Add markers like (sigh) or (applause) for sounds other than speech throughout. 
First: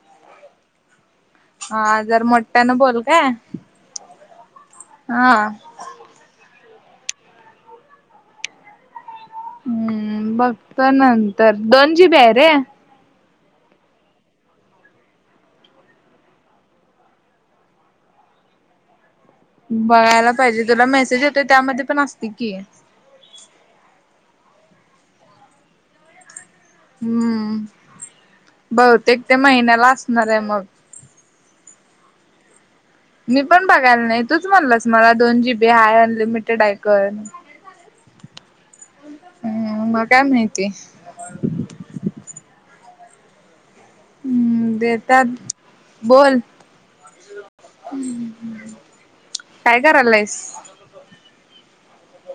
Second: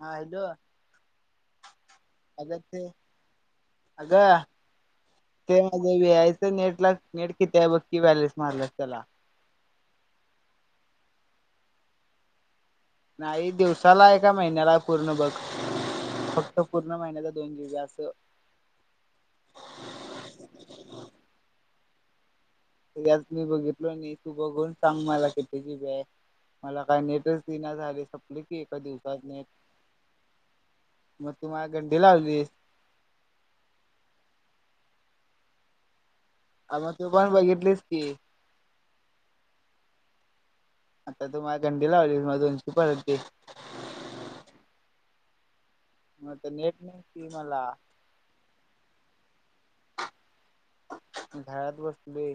हा हॅलो हा जर अगं मोठ्यान ते बोल क्य हा अ वी आयच नेट ला नेट किती आहे बक्की बॅलन्स मारला त्याला हम्म बघतो नंतर दोन जीबी आहे रे. नाही दिवसाला आहे का महिन्याला आहे पूर्ण बघ. फक्त पूर्ण महिन्याचा दोन दिव जास्त बघायला पाहिजे तुला मेसेज येतो त्यामध्ये पण असते की. तर आत मी बघितलो नीट तू बघून सांग मला किती जी बी आहे मला काय नेटच हम्म येईना झालय संपल की एका बहुतेक दिवसात ते नेट महिन्याला असणार आहे मग मग तु मला गंडी लावलीस मी पण बघायला नाही तूच म्हणलास मला दोन जी बी हाय अनलिमि हा मग तू पण बघितलीस की हम्म मला काय माहिती आता तु मला गंडी लावलीस माझं दोनशे रुपये परत दे हम्म देेतात म आता नेट (unintelligible) काय करायलास घरात बसलोय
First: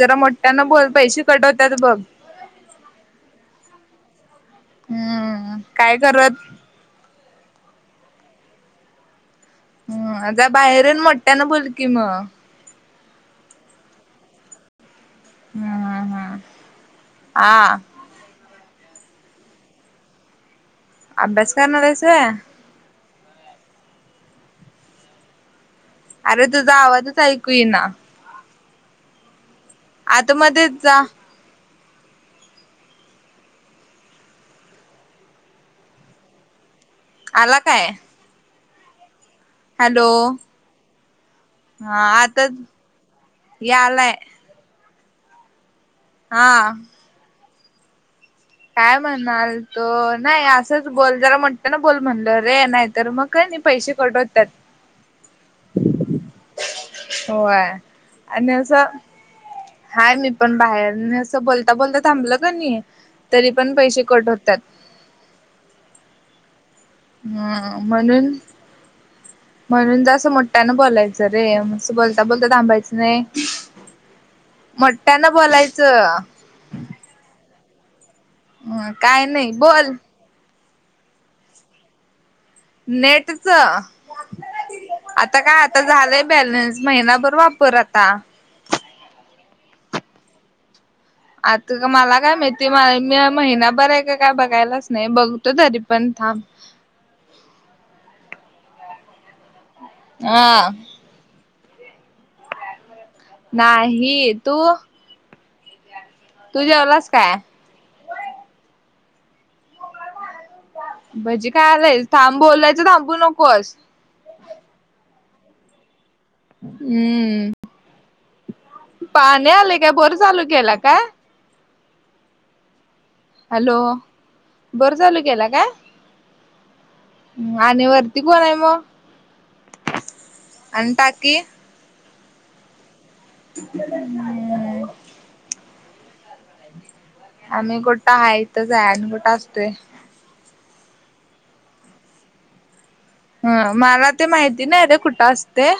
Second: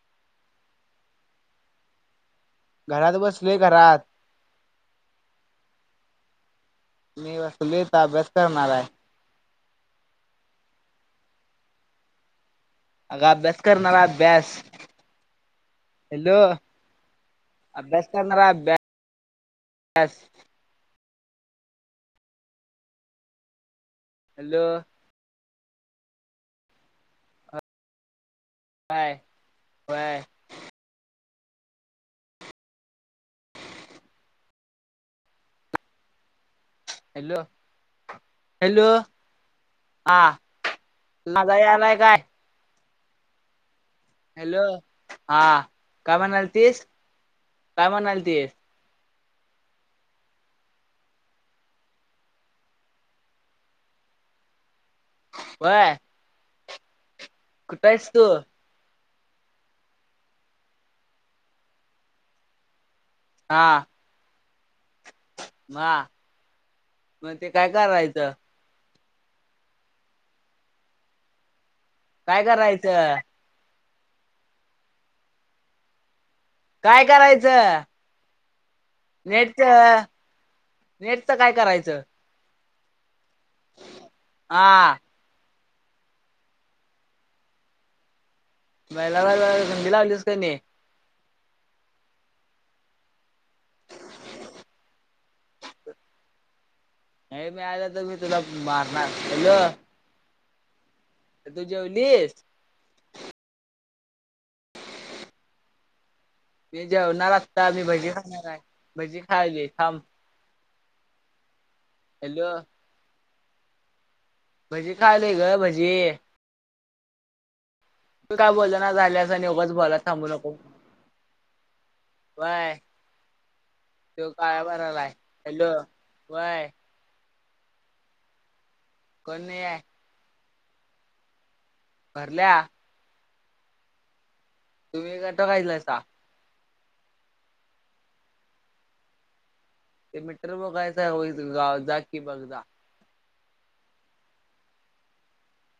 जरा मोठ्यान बोल पैसे कट होत्यात बघ घरात बसलोय घरात हम्म काय करत? मी बसलोय, आत्ता अभ्यास करणार आहे. हम्म आता बाहेर येऊन मोठयानं बोल की मग अगं अभ्यास करणार, अभ्यास हम्म हम्म हॅलो. हम्म हा अभ्यास करणार आहे अभ्यास अभ्यास करणार आहेस व्हय. हॅलो. अरे तुझा आवाजच ऐकू येई ना. काय? होय आत मध्येच जा हॅलो, आला काय हॅलो. हॅलो. हा (unintelligible) हा आता यालाय. हॅलो हा काय हा म्हणालतीस, काय म्हणालती काय म्हणणार द नाही असंच बोल जरा मोठयानं बोल म्हणल रे नाही तर मग काही नाही पैसे कट होत्यात व्हय. व्हय तू आणि असं हाय मी पण बाहेर आणि असं बोलता, बोलता थांबलं का नाही तरी हा पण पैसे कट होत्यात हां. मग ते काय हम्म करायचं? म्हणून म्हणून जरासं मोठ्यानं बोलायचं रे. बोलता, काय बोलता थांबायचं करायचं नाही मोठ्यानं बोलायचं काय करायचं? होय का नेटचं, नेटचं काय करायचं? नेटचं हा आता काय आता झालंय बॅलन्स महिनाभर वापर आता महिनाभर (unintelligible) गुंडी लावलीस तुनी आता मला काय माहिती मी महिनाभर आहे का काय बघायलाच नाही बघतो तरी पण थांब नाही मिळालं, तर मी तुला मारणार. हॅलो आ तु जेवलीस? नाही. तु? मी जेवणार काय आत्ता मी भजी खाणार आहे. भजी खायालोय थांब भजी खायालास. थांब हॅलो बोलायचं थांबू नकोस. भजे खायला ये ग भजे. हम्म. त काय बोली ना झालास, आणि पाणी उगाच आले काय बोलाया बोर थांबू चालू नको. केला काय काय? हॅलो (inaudible) तो काय बोर बोल्याला आहे? चालू केला काय हॅलो व्हंय. आणि वरती कोण आहे मग? कोन नाही आहे. (unintelligible) आणि टाकी? भरल्या. (inaudible) तुम्ही करता (unintelligible) आम्ही कुठं हाय इथंच आहे. कुठं असतोय? ते मीटर बघायचं होई गाव जा कि बघ जा. ह मला ते माहिती नाही रे, कुठं असते?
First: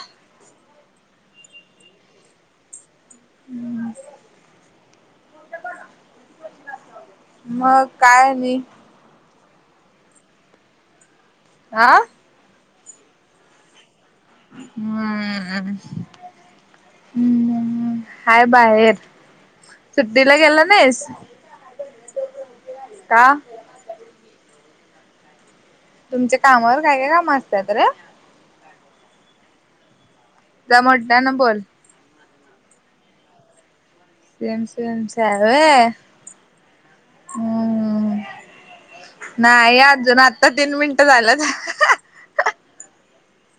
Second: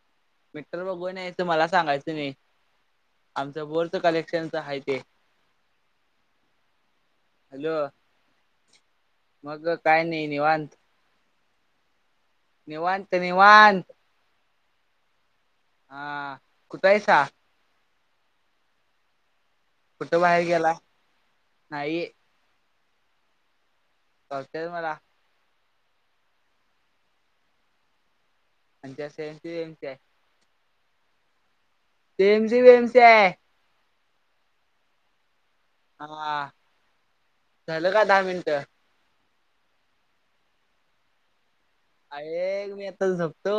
मीटर बघून यायचं मला सांगायचं नाही. आमचं बोरचे कलेक्शनच आहे ते. (inaudible) हॅलो मग काय आणि? मग काय नाही निवांत. आह निवांत निवांत. हम् हा. कुठं आहेसा? हाय बाहेर. कुठं सुट्टीला बाहेर गेला नाहीस? नाही (inaudible) (inaudible) का? कळतंय मला. तुमच्या कामावर काय काय काम असतात रे? आमच्या (unintelligible) जा मोठ्यानं बोल. (unintelligible) आहे. (unintelligible) आहे व्हयं. हा. (inaudible) झालं का दहा मिनट? नाही अजून, आता तीन मिनटं झालं ऐक मी आता झोपतो.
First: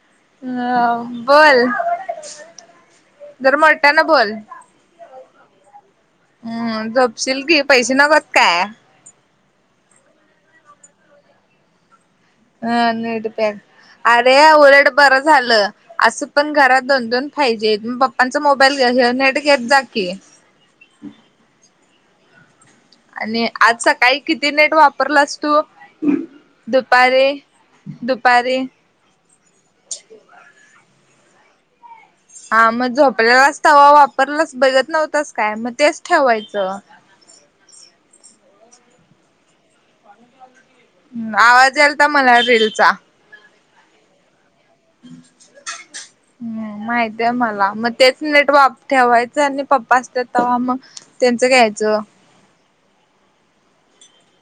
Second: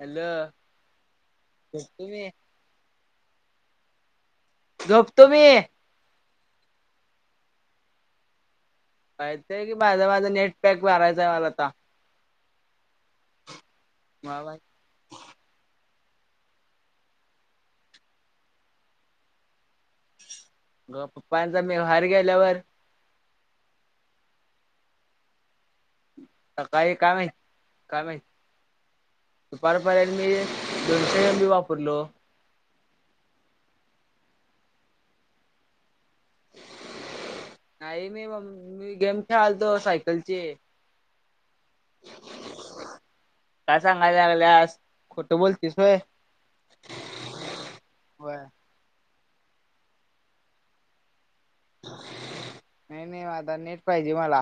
हॅलो बोल. झोपतो मी जर मोठ्यानं बोल. झोपतो मी. हम्म. झोपशील की पैसे नको आहेत काय? पाहिजे की, माझं माझा नेट पॅक भरायचा आहे मला आता. ह नेट पॅक. अरे मला उलट बरं झालं. असं पण घरात दोन दोन फाइ जी आहेत. मग पप्पांचा मोबाईल घ घे नेट घेत जा की. ग पप्पांचा मी बाहेर गेल्यावर. आणि आज सकाळी किती नेट वापरलास तू- सकाळी काय माहित दुपारीे, दुपारीे. दुपार पर्यंत मी, दोनशे एम बी वापरलो. हा मग झोपलेलाच तवा वापरलाच बघत नव्हतास काय मग तेच ठेवायचं नाही मी म मी गेम खेळालतो तो सायकलची. हम् आवाज यायलता मला रीललचा. काय सांगायलाल्यास. हम् माहितय मला मग तेच होय नेट वाप- ठेवायचं, आणि पप्पा असत तेव्हा मग त्यांचं घ्यायचं. नाही नाही आता नेट पाहिजे मला.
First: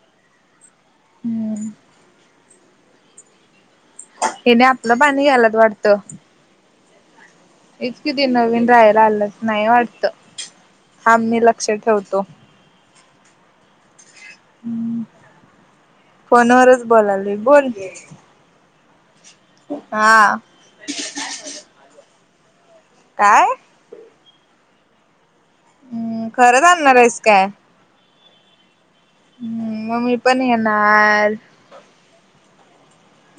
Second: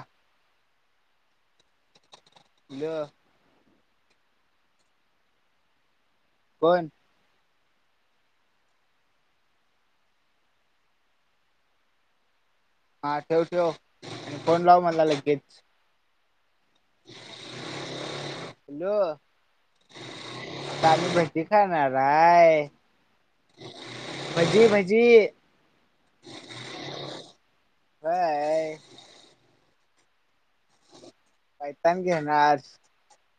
हम्म ल (inaudible) हने आपलं पाणी घ्यालायत वाटतं. कोण? तीच की ती नवीन राहायला आलंचं नाही वाटत हा मी लक्ष ठेवतो. हा ठेव ठेव आणि फोन लाव मला लगेज. फोनवरच बोलाल बोल. हॅलो हा काल भजी खाणारय. काय? भजी भजी. हम्म खरंच आणणार आहेस काय. व्हय मी पण येणार. पायतान घेणार.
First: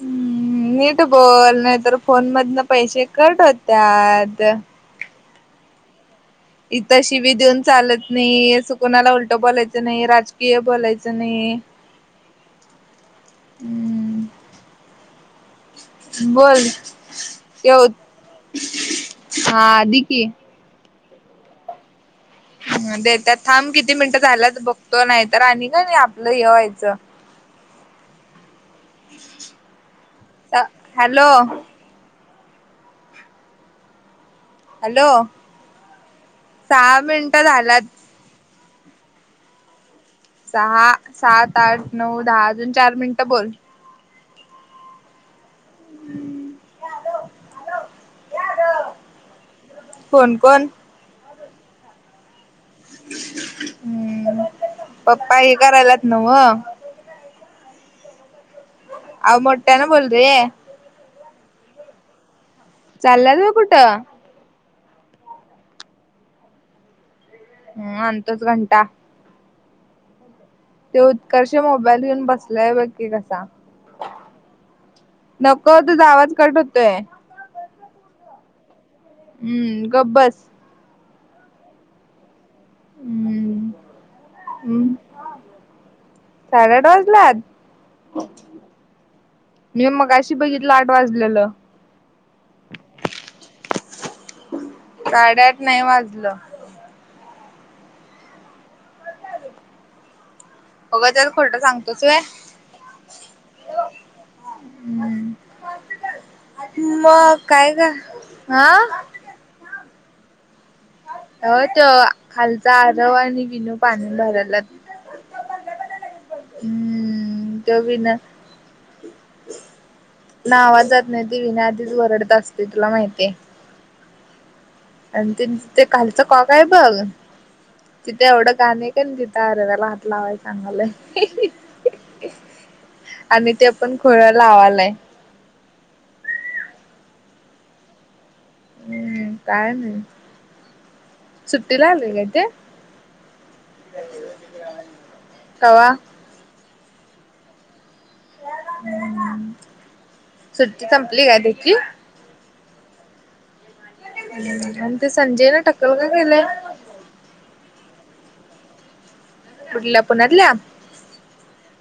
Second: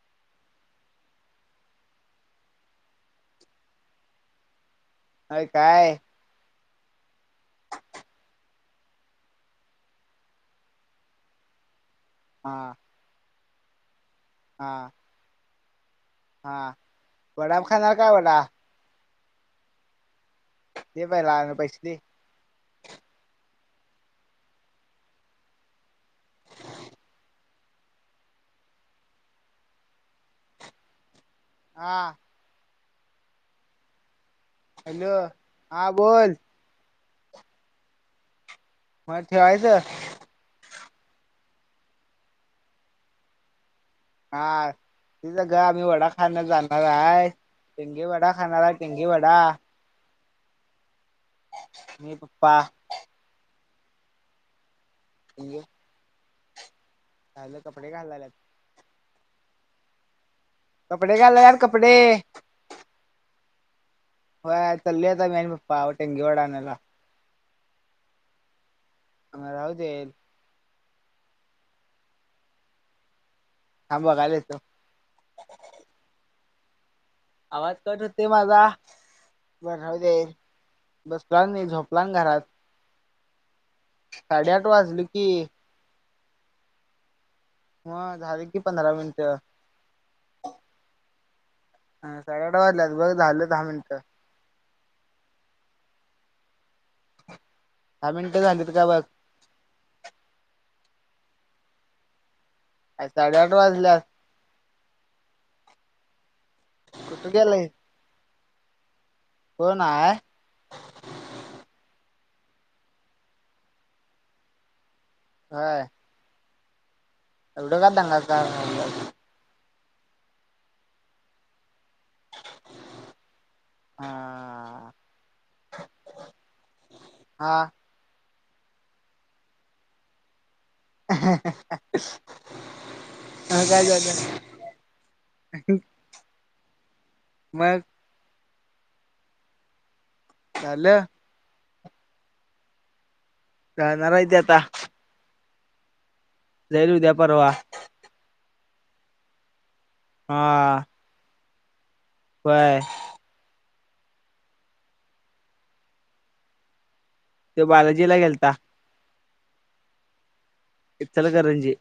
हम् हम् नीट बोल नाही तर फोन मधंन पैसे कट होत्यात. होय काय इथं शिवी देऊन चालत नाही. असं कणाला उलटं बोलायचं नाही राजकीय बोलायचं नाही. हां हम्म हा बोल हा वडाप ठेव. खाणार काय वडा हा दिकी. ते पहिला लागणार पैसे ते- देतो त्यात थांब किती मिनिटं झालाच बघतो नाही तर आणि का नाही आपलं हे व्हायचं. हॅलो! हा हॅलो हा बोल. सहा मिनटं झालात. मग ठेवायचं. सहा, सात, आठ, नऊ, दहा अजून चार मिनिटं बोल. हा ती संग आम्ही वडा खाण जाणार आहे. टिंगे वडा खाणार आहे टिंगे वडा. कोण कोण मी पप्पा हम्म पप्पा हे टेंगे करायल्यात नव्ह झालं कपडे घालाल्यात आव मोठ्या न बोल रे कपडे घालाल्यात कपडे चाल्यात होय कुठं होय चालोय मी आणि पप्पा आवटंगे वडा आणायला हम् आणतोस घंटा मग राहू दे तो उत्कर्ष मोबाईल घेऊन बसलाय बघ कि कसा हा बघायला येतो नको तुझा आवाज कट होतोय आवाज कट होते माझा बर हम्म राहू गप दे बस बसनार नाही झोपणार घरात हम्म साडेआठ वाजल हम्म की साडेआठ वाजल्यात मग झाले की पंधरा मिनिटं मी मगाशी बघितलं आठ वाजलेलं ह साडे अठा वाजल्या बघ झालं दहा मिनिटं साडेआठ नाही वाजले दहा मिनटं झालीत का बघ उगचंच खोटं सांगतोस होय काय साडेआठ वाजल्यात हम्म आणि कुठे मग गेलाय काय गं हा कोण आहे हो तो खालचा आरव आणि विनू पाणी भरायल्यात होय हम्म एवढं का दंगा करायलासा गं हितन आवाज जात नाही विन्या आधीच वरडत असतंय तुला माहितीय हा ह हा आणि ते खालचं कॉक हाय बघ हा तिथे एवढं घाण आहे कणी अरेव्याला हात लावायला सागालंय आणि मग ते काय पण खुळ झालं लावालंय मग हम्म काय नाही झालं सुट्टी लागली की ते जाणार आहे ती आता कवा जाईल उद्या परवा हा सुट्टी संपली काय तिथली होय ते संजयने टकल का केलंय तो बालाजीला गेलता. कुठल्या पुण्यातल्या? इथलकरंजी.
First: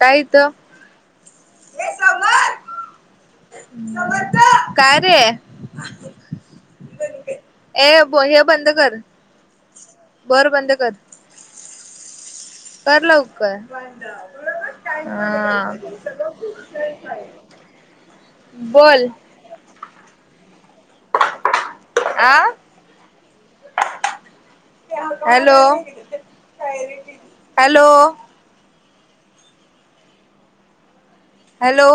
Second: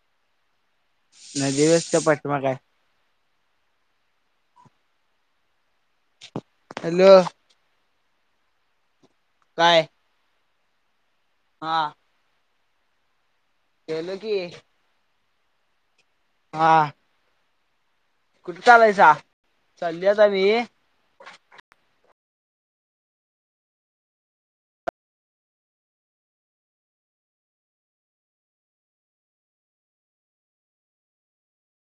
काय इथं नदी (unintelligible) पाठीमागं आहे. (unintelligible) हॅलो. (unintelligible) काय? (unintelligible) हा. कर लवकर. केलो की. (unintelligible) हा. कुठं बोल चालायसा? (unintelligible) आं. Hello, hello. हॅलो.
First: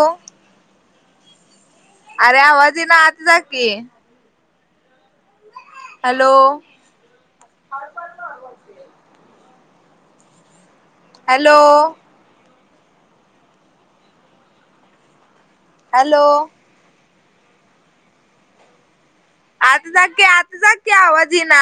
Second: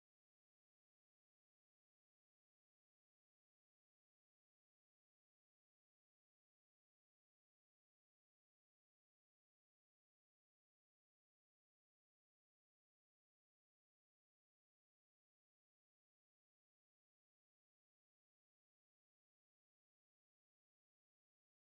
अरे, आवाज येईना आत जा की. हॅलो. हॅलो. हॅलो. आत जा की, आत जा की, आवाज येईना.